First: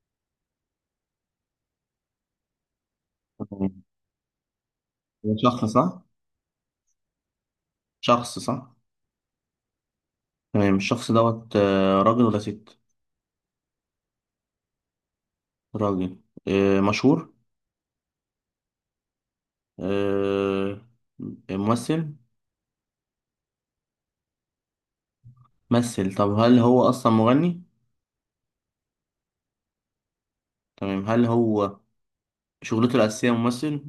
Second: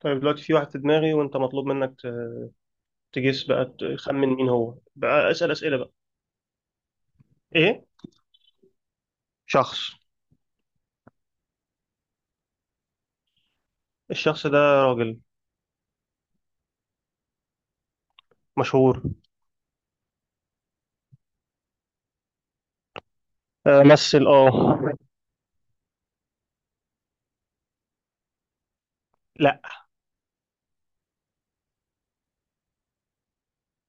طيب دلوقتي في واحد في دماغي وانت مطلوب منك تجس بقى تمام. تخمن مين هو بقى. هو اسأل شخص أسئلة بقى. صح؟ ايه، شخص صح؟ شخص. تمام. الشخص دوت راجل ولا ست؟ الشخص ده راجل راجل. مشهور. مشهور. آه، ممثل. مثل ممثل. طب هل هو أصلا مغني؟ لا. تمام. هل هو شغلته الأساسية ممثل؟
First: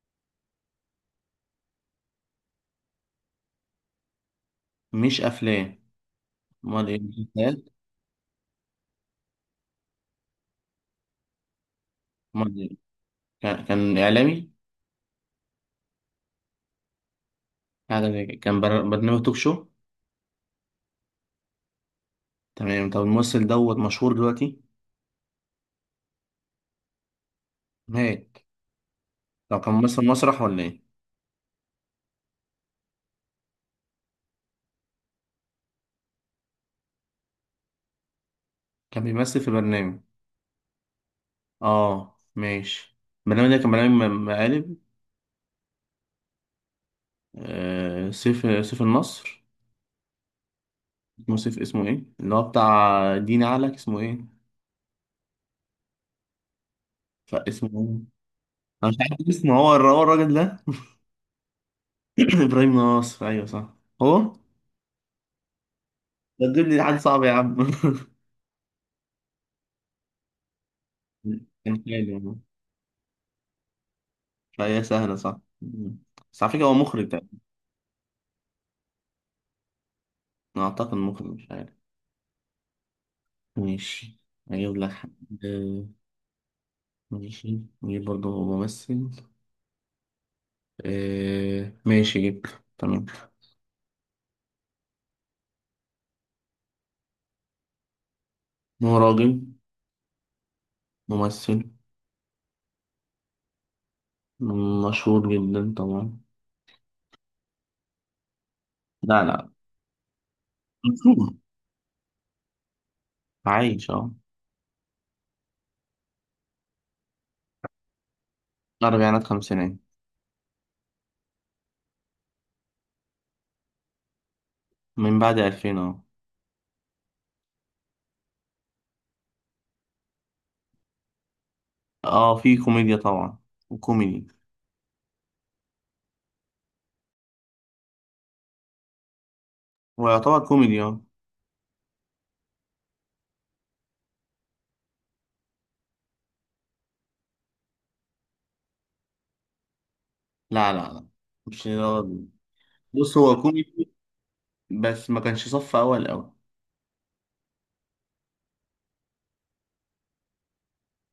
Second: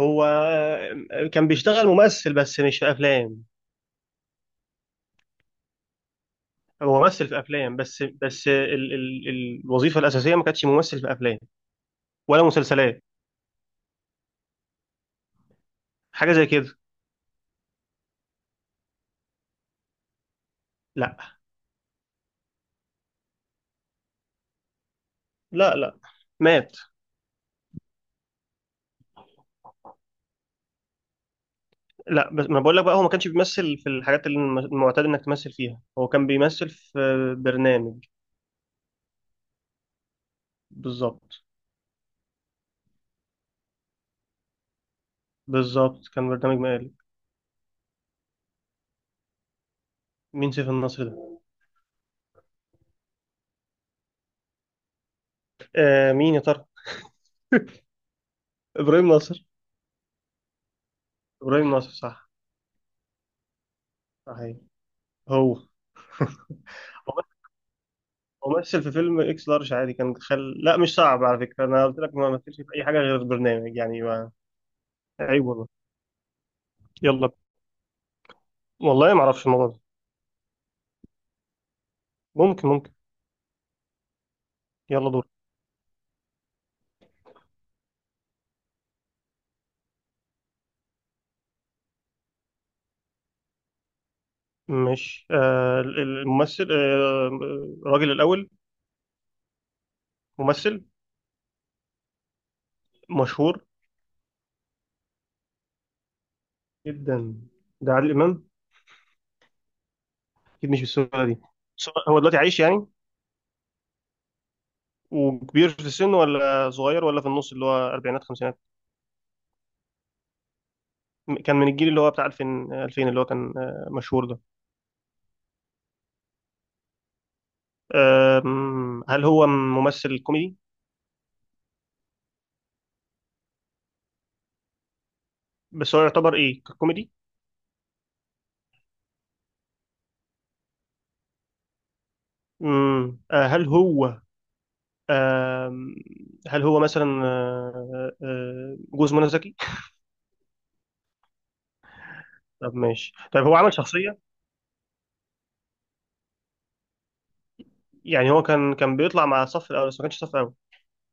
هو كان بيشتغل ممثل بس مش في افلام. مش أفلام. أمال إيه؟ هو ممثل في مسلسلات؟ افلام بس بس ال ال الوظيفة الأساسية ما كانتش ممثل في افلام ولا أمال إيه؟ مسلسلات. كان إعلامي؟ حاجة زي كده. حاجة زي كده. كان برنامج توك شو؟ لا، تمام. طب الممثل دوت مشهور دلوقتي؟ لا، لا. مات. مات. طب كان ممثل مسرح ولا إيه؟ لا، بس ما بقول لك بقى، هو ما كانش بيمثل في الحاجات اللي المعتاد انك تمثل فيها. هو كان بيمثل في برنامج. كان بيمثل في برنامج. بالظبط. اه، ماشي. البرنامج ده كان برنامج مقالب. بالظبط، كان برنامج مقالب. آه، سيف النصر. مين سيف النصر اسمه ده؟ سيف، اسمه ايه اللي هو بتاع دين علك، اسمه ايه؟ آه، مين يا ترى؟ لا، اسمه ايه؟ انا مش ابراهيم عارف ناصر. اسمه، هو هو الراجل ده. ابراهيم ناصر صح. ابراهيم نصر، ايوه صح. هو صحيح. هو ده، تجيب لي حد صعب يا عم؟ هو ممثل في فيلم اكس لارج عادي، كان خل... لا مش صعب على فكره، كان انا قلت حلو لك ما يعني. مثلش في اي حاجه غير برنامج يعني ما... فهي سهلة صح؟ عيب والله. بس على فكرة هو مخرج ده. يلا. والله ما اعرفش الموضوع ده. أنا أعتقد مخرج، مش عارف. ممكن، ممكن. ماشي، هجيب لك يلا دور. حد. آه، ماشي، نجيب برضه ممثل. ماشي، جبت تمام. مش الممثل الراجل الاول. هو راجل، ممثل. ممثل، مشهور مشهور جدا طبعا. جدا. ده عادل امام؟ لا، لا. اكيد مش بالسهوله مشهور. دي. بس هو دلوقتي عايش يعني، عايش اه. وكبير في السن ولا صغير ولا في النص اللي هو أربعينات خمسينات. أربعينات خمسينات. كان من الجيل اللي هو بتاع 2000 2000، اللي هو كان مشهور ده. من بعد 2000 اه. هل هو ممثل كوميدي؟ اه، في كوميديا طبعا. وكوميدي. بس هو يعتبر ايه، كوميدي؟ هو يعتبر كوميدي اه. هل هو آم، هل هو مثلا جوز منى زكي؟ لا، لا، لا. مش راجل. طب ماشي. بص، هو طيب هو عمل كوميدي، شخصية؟ بس ما كانش صف أول أوي. يعني هو كان بيطلع مع صف الأول بس ما كانش صف أول.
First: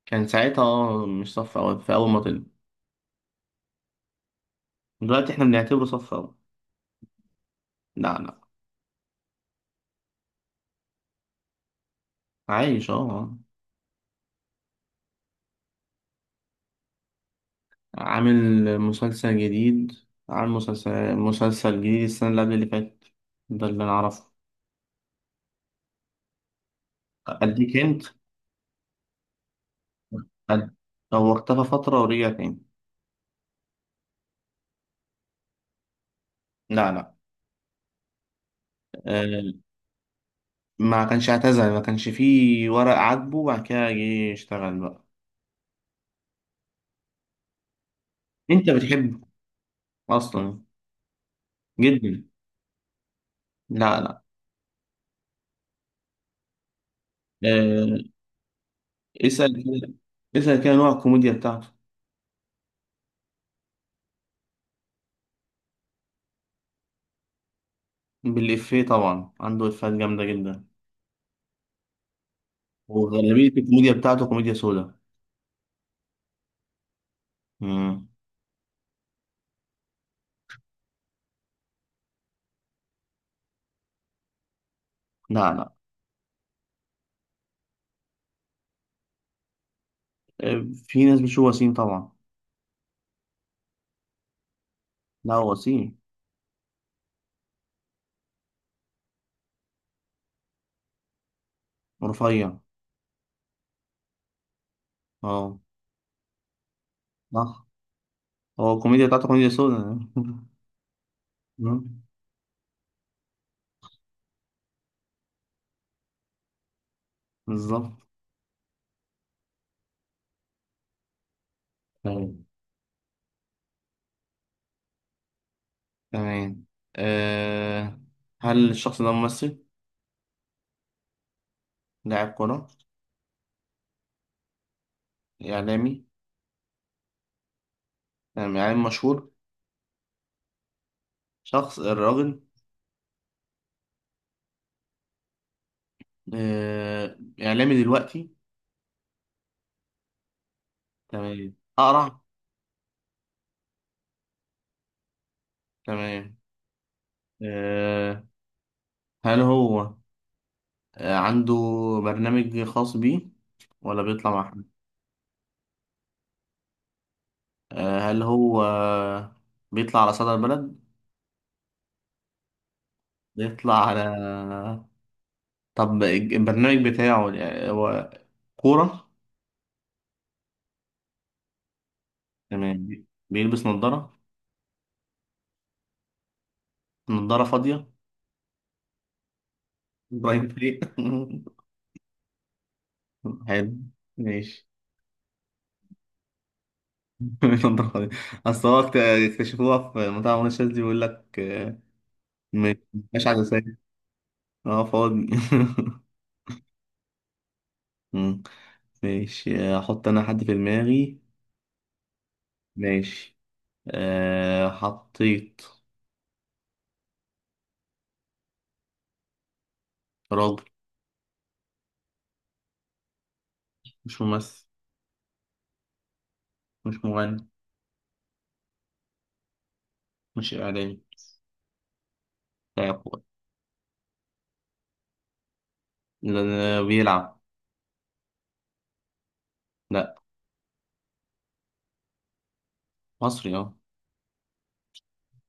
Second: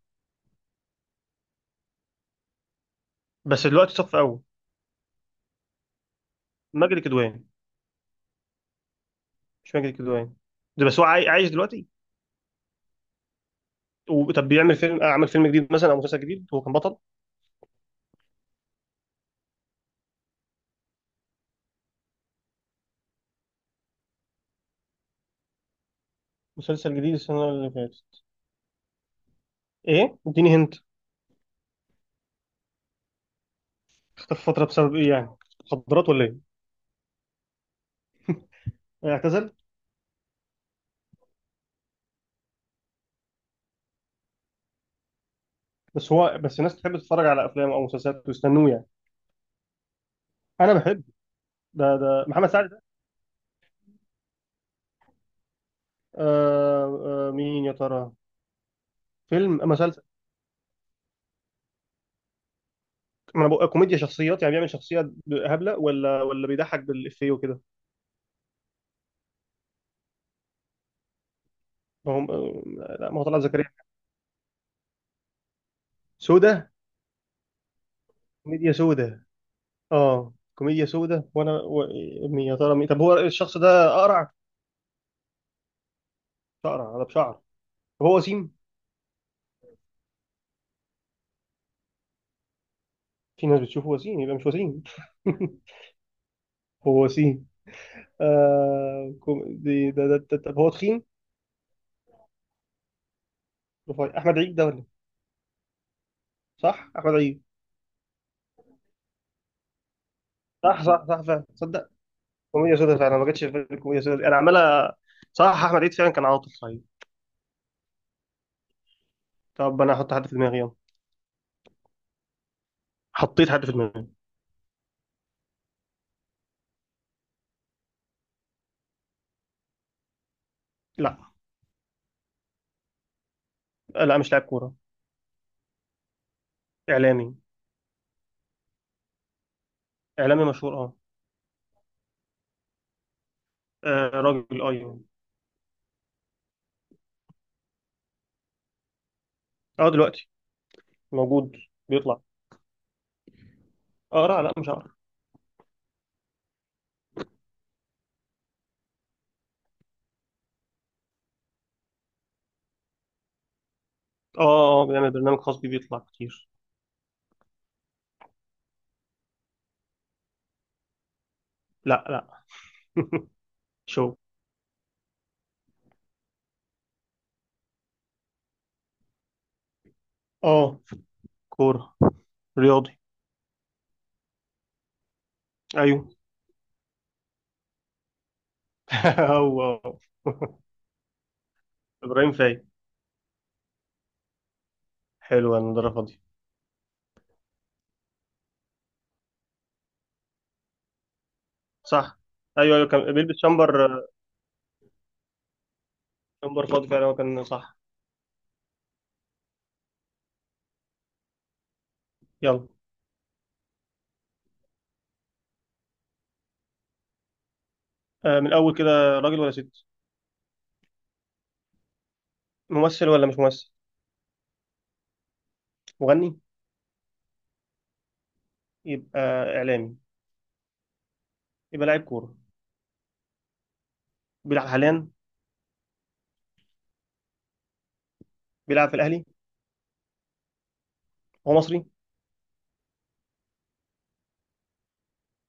كان ساعتها اه مش صف أول في أول ما طلع. بس دلوقتي صف أول. دلوقتي احنا بنعتبره صف أول. ماجد الكدواني؟ لا، لا. مش ماجد الكدواني ده، بس هو عايش دلوقتي؟ عايش اه آه. طب بيعمل فيلم، عمل فيلم جديد مثلا او مسلسل جديد هو كان بطل؟ عامل مسلسل جديد عامل مسلسل جديد السنة اللي قبل اللي فاتت. ده اللي أنا أعرفه. مسلسل جديد السنه اللي أديك فاتت. أنت. ايه اديني أد- هنت. هو اختفى فترة ورجع تاني. اختفى فتره بسبب ايه يعني؟ مخدرات ولا ايه؟ لا، لا. آه، اعتزل؟ ما كانش اعتزل، ما كانش فيه ورق عاجبه وبعد كده جه يشتغل بقى. بس هو، بس الناس تحب تتفرج على افلام او مسلسلات أنت ويستنوه يعني؟ بتحبه أصلا؟ انا بحب. ده جدا. ده محمد سعد ده؟ لا، لا. آه، آه مين يا آه، ترى؟ اسأل فيلم، كده مسلسل. اسأل كده نوع الكوميديا بتاعته. ما انا بقول كوميديا شخصيات، يعني بيعمل شخصيه هبله ولا بيضحك بالافيه وكده؟ بالإفيه طبعا، عنده إفيهات جامدة جدا. ما هم لا، ما هو طلعت وغالبية زكريا. الكوميديا بتاعته كوميديا سودا. سودا، مم. كوميديا سودا. اه كوميديا سودا، وانا و... مين يا ترى؟ مين؟ طب هو الشخص ده اقرع، لا، لا. شعر على بشعر، هو وسيم؟ في ناس بتشوف وسيم طبعا. في ناس بتشوفه وسيم، يبقى مش وسيم. لا، هو وسيم. هو وسيم. آه كو- دي ده ده ده طب هو تخين، رفيع رفيع؟ احمد عيد ده ولا؟ اه. صح احمد عيد؟ صح. هو الكوميديا بتاعته كوميديا سودا. صح صح صح، فعلا. تصدق مم. كوميديا سودا فعلا، ما جاتش في بالي كوميديا سودا، انا عمال صح احمد عيد فعلا، كان عاطل صحيح. بالظبط. طب انا هحط حد في دماغي، يلا. تمام. حطيت حد في دماغي. تمام. أه. هل الشخص ده ممثل؟ لا. لاعب كرة؟ لا مش لاعب كوره. إعلامي؟ اعلامي. تمام، إعلامي مشهور. اعلامي مشهور، اه. شخص الراجل. راجل، اه يعني. أه، إعلامي دلوقتي. اه دلوقتي. تمام، موجود. أقرع. بيطلع. اه لا لا مش عارف. تمام أه، هل هو عنده برنامج خاص بيه، ولا بيطلع اه مع؟ بيعمل برنامج خاص بيه، بيطلع كتير. هل هو بيطلع على صدى البلد؟ لا، لا. بيطلع على شو. طب البرنامج بتاعه يعني هو كورة. اه، كورة. تمام، رياضي. بيلبس نظارة. ايوه. نظارة فاضية. هو هو. إبراهيم فريق. ابراهيم فايق. حلو. ماشي. حلو، انا ده فاضي. نظارة فاضية. أصل هو اكتشفوها في مطعم منى شاذلي، بيقول لك صح، م- ايوه ايوه كان مش بيلبس عدسات، شامبر. اه فاضي. شامبر فاضي فعلا، هو كان صح. مم. ماشي، أحط أنا حد في دماغي. يلا. ماشي، حطيت. آه من الاول كده، راجل ولا ست؟ راجل. ممثل ولا مش ممثل؟ مش ممثل. مغني؟ مش مغني. يبقى اعلامي؟ مش إعلامي. يبقى لاعب كورة؟ لا هو- بيلعب حاليا؟ لا، لا، بيلعب. بيلعب في الاهلي؟ لا. هو مصري؟ مصري اه.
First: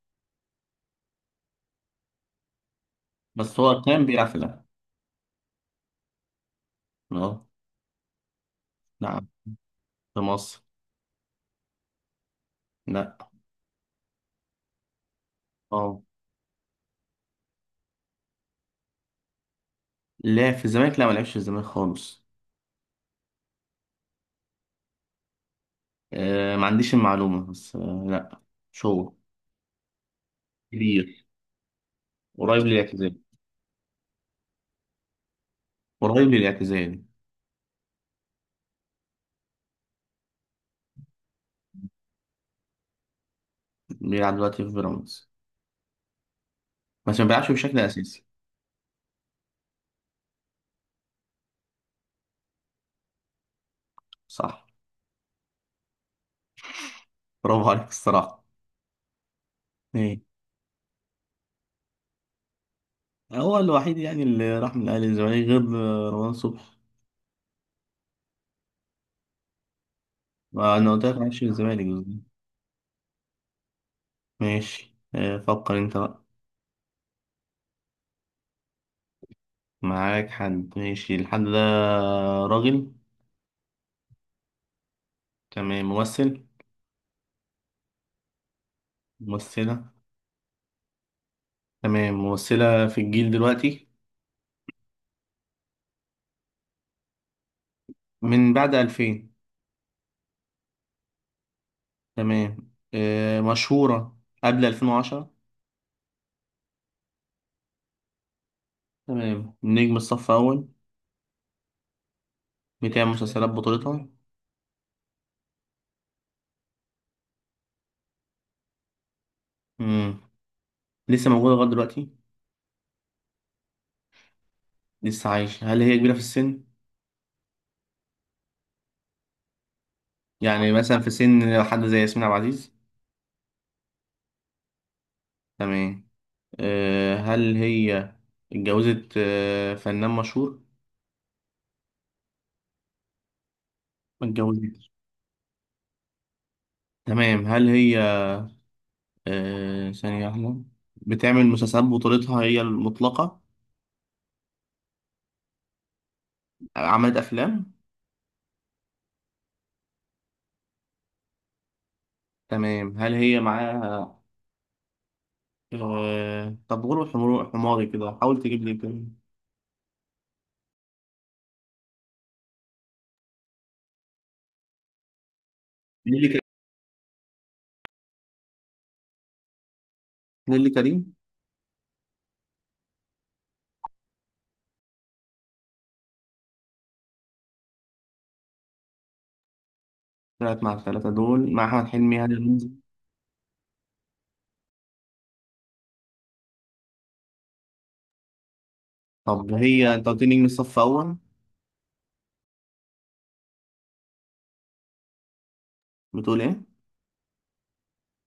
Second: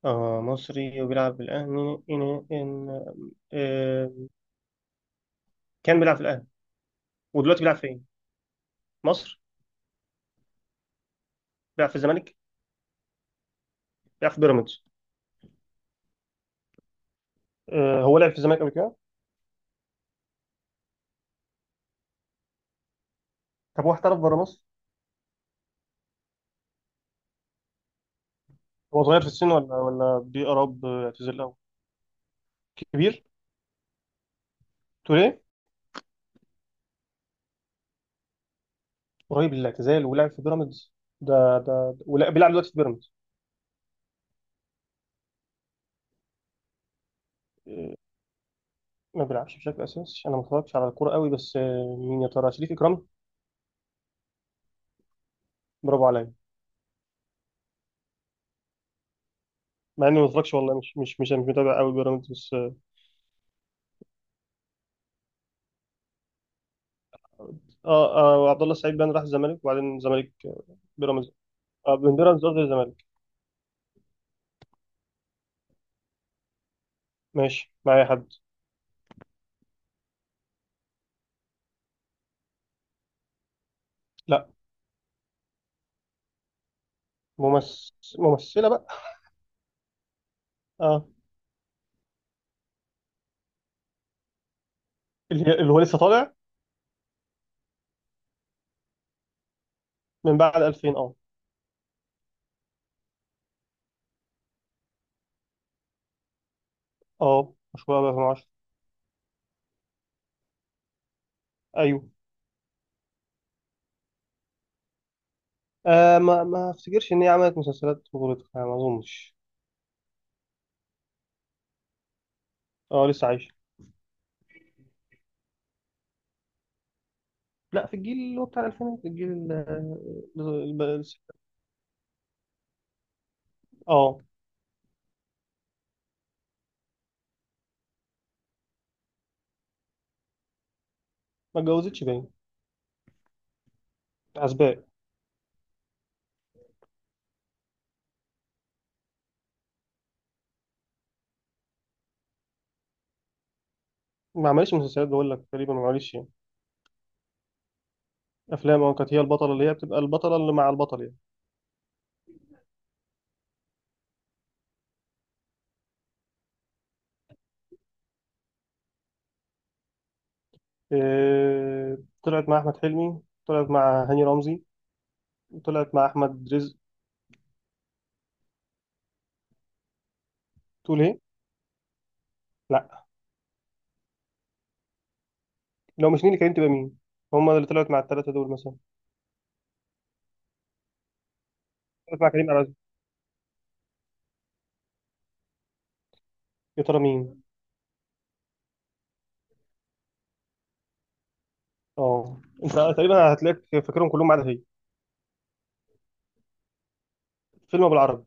اه مصري وبيلعب في الاهلي. إن إن بس هو كان آه بيلعب في الأهلي. كان بيلعب في الاهلي. اه. ودلوقتي بيلعب فين؟ نعم. مصر؟ في مصر. بيلعب في الزمالك؟ لا. بيلعب في بيراميدز؟ اه. آه، هو لعب في الزمالك قبل كده؟ لا، في الزمالك، لا، ما لعبش في الزمالك خالص. طب هو احترف بره مصر؟ ما عنديش المعلومة، بس لا، مش هو هو. صغير في السن ولا بيقرب كبير. اعتزال الاول؟ قريب للاعتزال. كبير. تقول ايه؟ قريب للاعتزال. قريب للاعتزال ولعب في بيراميدز. ده ده ولا بيلعب دلوقتي في بيراميدز؟ بيلعب دلوقتي في بيراميدز، بس ما بيلعبش بشكل إيه، أساسي. ما بيلعبش بشكل اساسي، انا ما اتفرجتش على الكوره قوي، بس مين يا ترى؟ شريف اكرامي؟ صح. برافو عليا. برافو عليك الصراحة. مع ايه. اني ما اتفرجش والله، مش متابع قوي بيراميدز، بس اه. هو الوحيد يعني اللي راح من الأهلي للزمالك، غير رمضان صبحي. اه عبد الله السعيد بان راح الزمالك، وبعدين الزمالك ما أنا قلت لك ما بيراميدز. لعبش في الزمالك. اه من بيراميدز، قصدي الزمالك. ماشي، فكر انت بقى. ماشي. معايا حد. معاك حد. ماشي، الحد ده راجل. لا. تمام، ممثل. ممثل، ممثله بقى. ممثلة. اه. تمام، ممثلة في الجيل دلوقتي. اللي هو لسه طالع. من بعد 2000. من بعد 2000، اه. تمام، مشهورة قبل 2010. اه مشهورة أوي 2010. تمام، نجم الصف أول. أيوه. بتعمل مسلسلات بطولتها. آه ما ما أفتكرش إن هي عملت مسلسلات بطولتها يعني، ما أظنش. مم. لسه موجودة لغاية دلوقتي. اه لسه عايشة. لسه عايشة. هل هي كبيرة في السن؟ لا، في الجيل اللي هو بتاع الألفينات، الجيل ال- ال- يعني مثلا ال- في سن حد زي ياسمين عبد العزيز. اه. تمام، هل هي اتجوزت فنان مشهور؟ ما اتجوزتش باين. ما أسباب. اتجوزتش. تمام، هل هي ثانية واحدة، بتعمل مسلسلات بطولتها هي المطلقة؟ ما عملتش مسلسلات بقول لك، تقريبا ما عملتش يعني. عملت أفلام. أفلام أه، كانت هي البطلة، اللي هي بتبقى البطلة اللي مع البطل يعني. تمام، هل هي معاها طب غلو، حماري كده، حاول تجيب لي كده. آه، طلعت مع أحمد حلمي، طلعت مع هاني رمزي، طلعت مع نيللي كريم. أحمد رزق. نيللي تقول كريم. إيه؟ لا. لو مش نيلي كريم، تبقى مين؟ هما اللي طلعت مع الثلاثة دول مثلا. طلعت مع الثلاثة دول، مع أحمد حلمي، طلعت مع هاني كريم عبد رمزي. العزيز. يا ترى مين؟ طب هي أنت قلت لي نجم الصف أول. اه انت تقريبا هتلاقيك فاكرهم كلهم ما عدا هي. بتقول إيه؟ فيلم بالعربي.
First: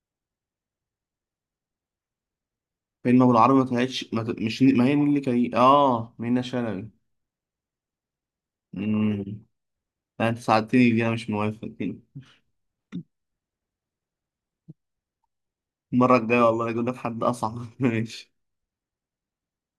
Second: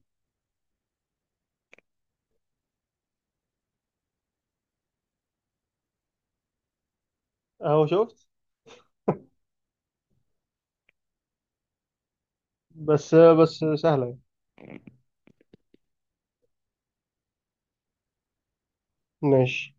فيلم أبو العربي ما طلعتش، ما... مش، ما هي نيللي كريم، منة شلبي. اهو شفت. امم. لا، أنت ساعدتني دي، أنا مش موافق. بس بس سهله يعني. المرة الجاية والله أجيب لك حد أصعب. ماشي. ماشي.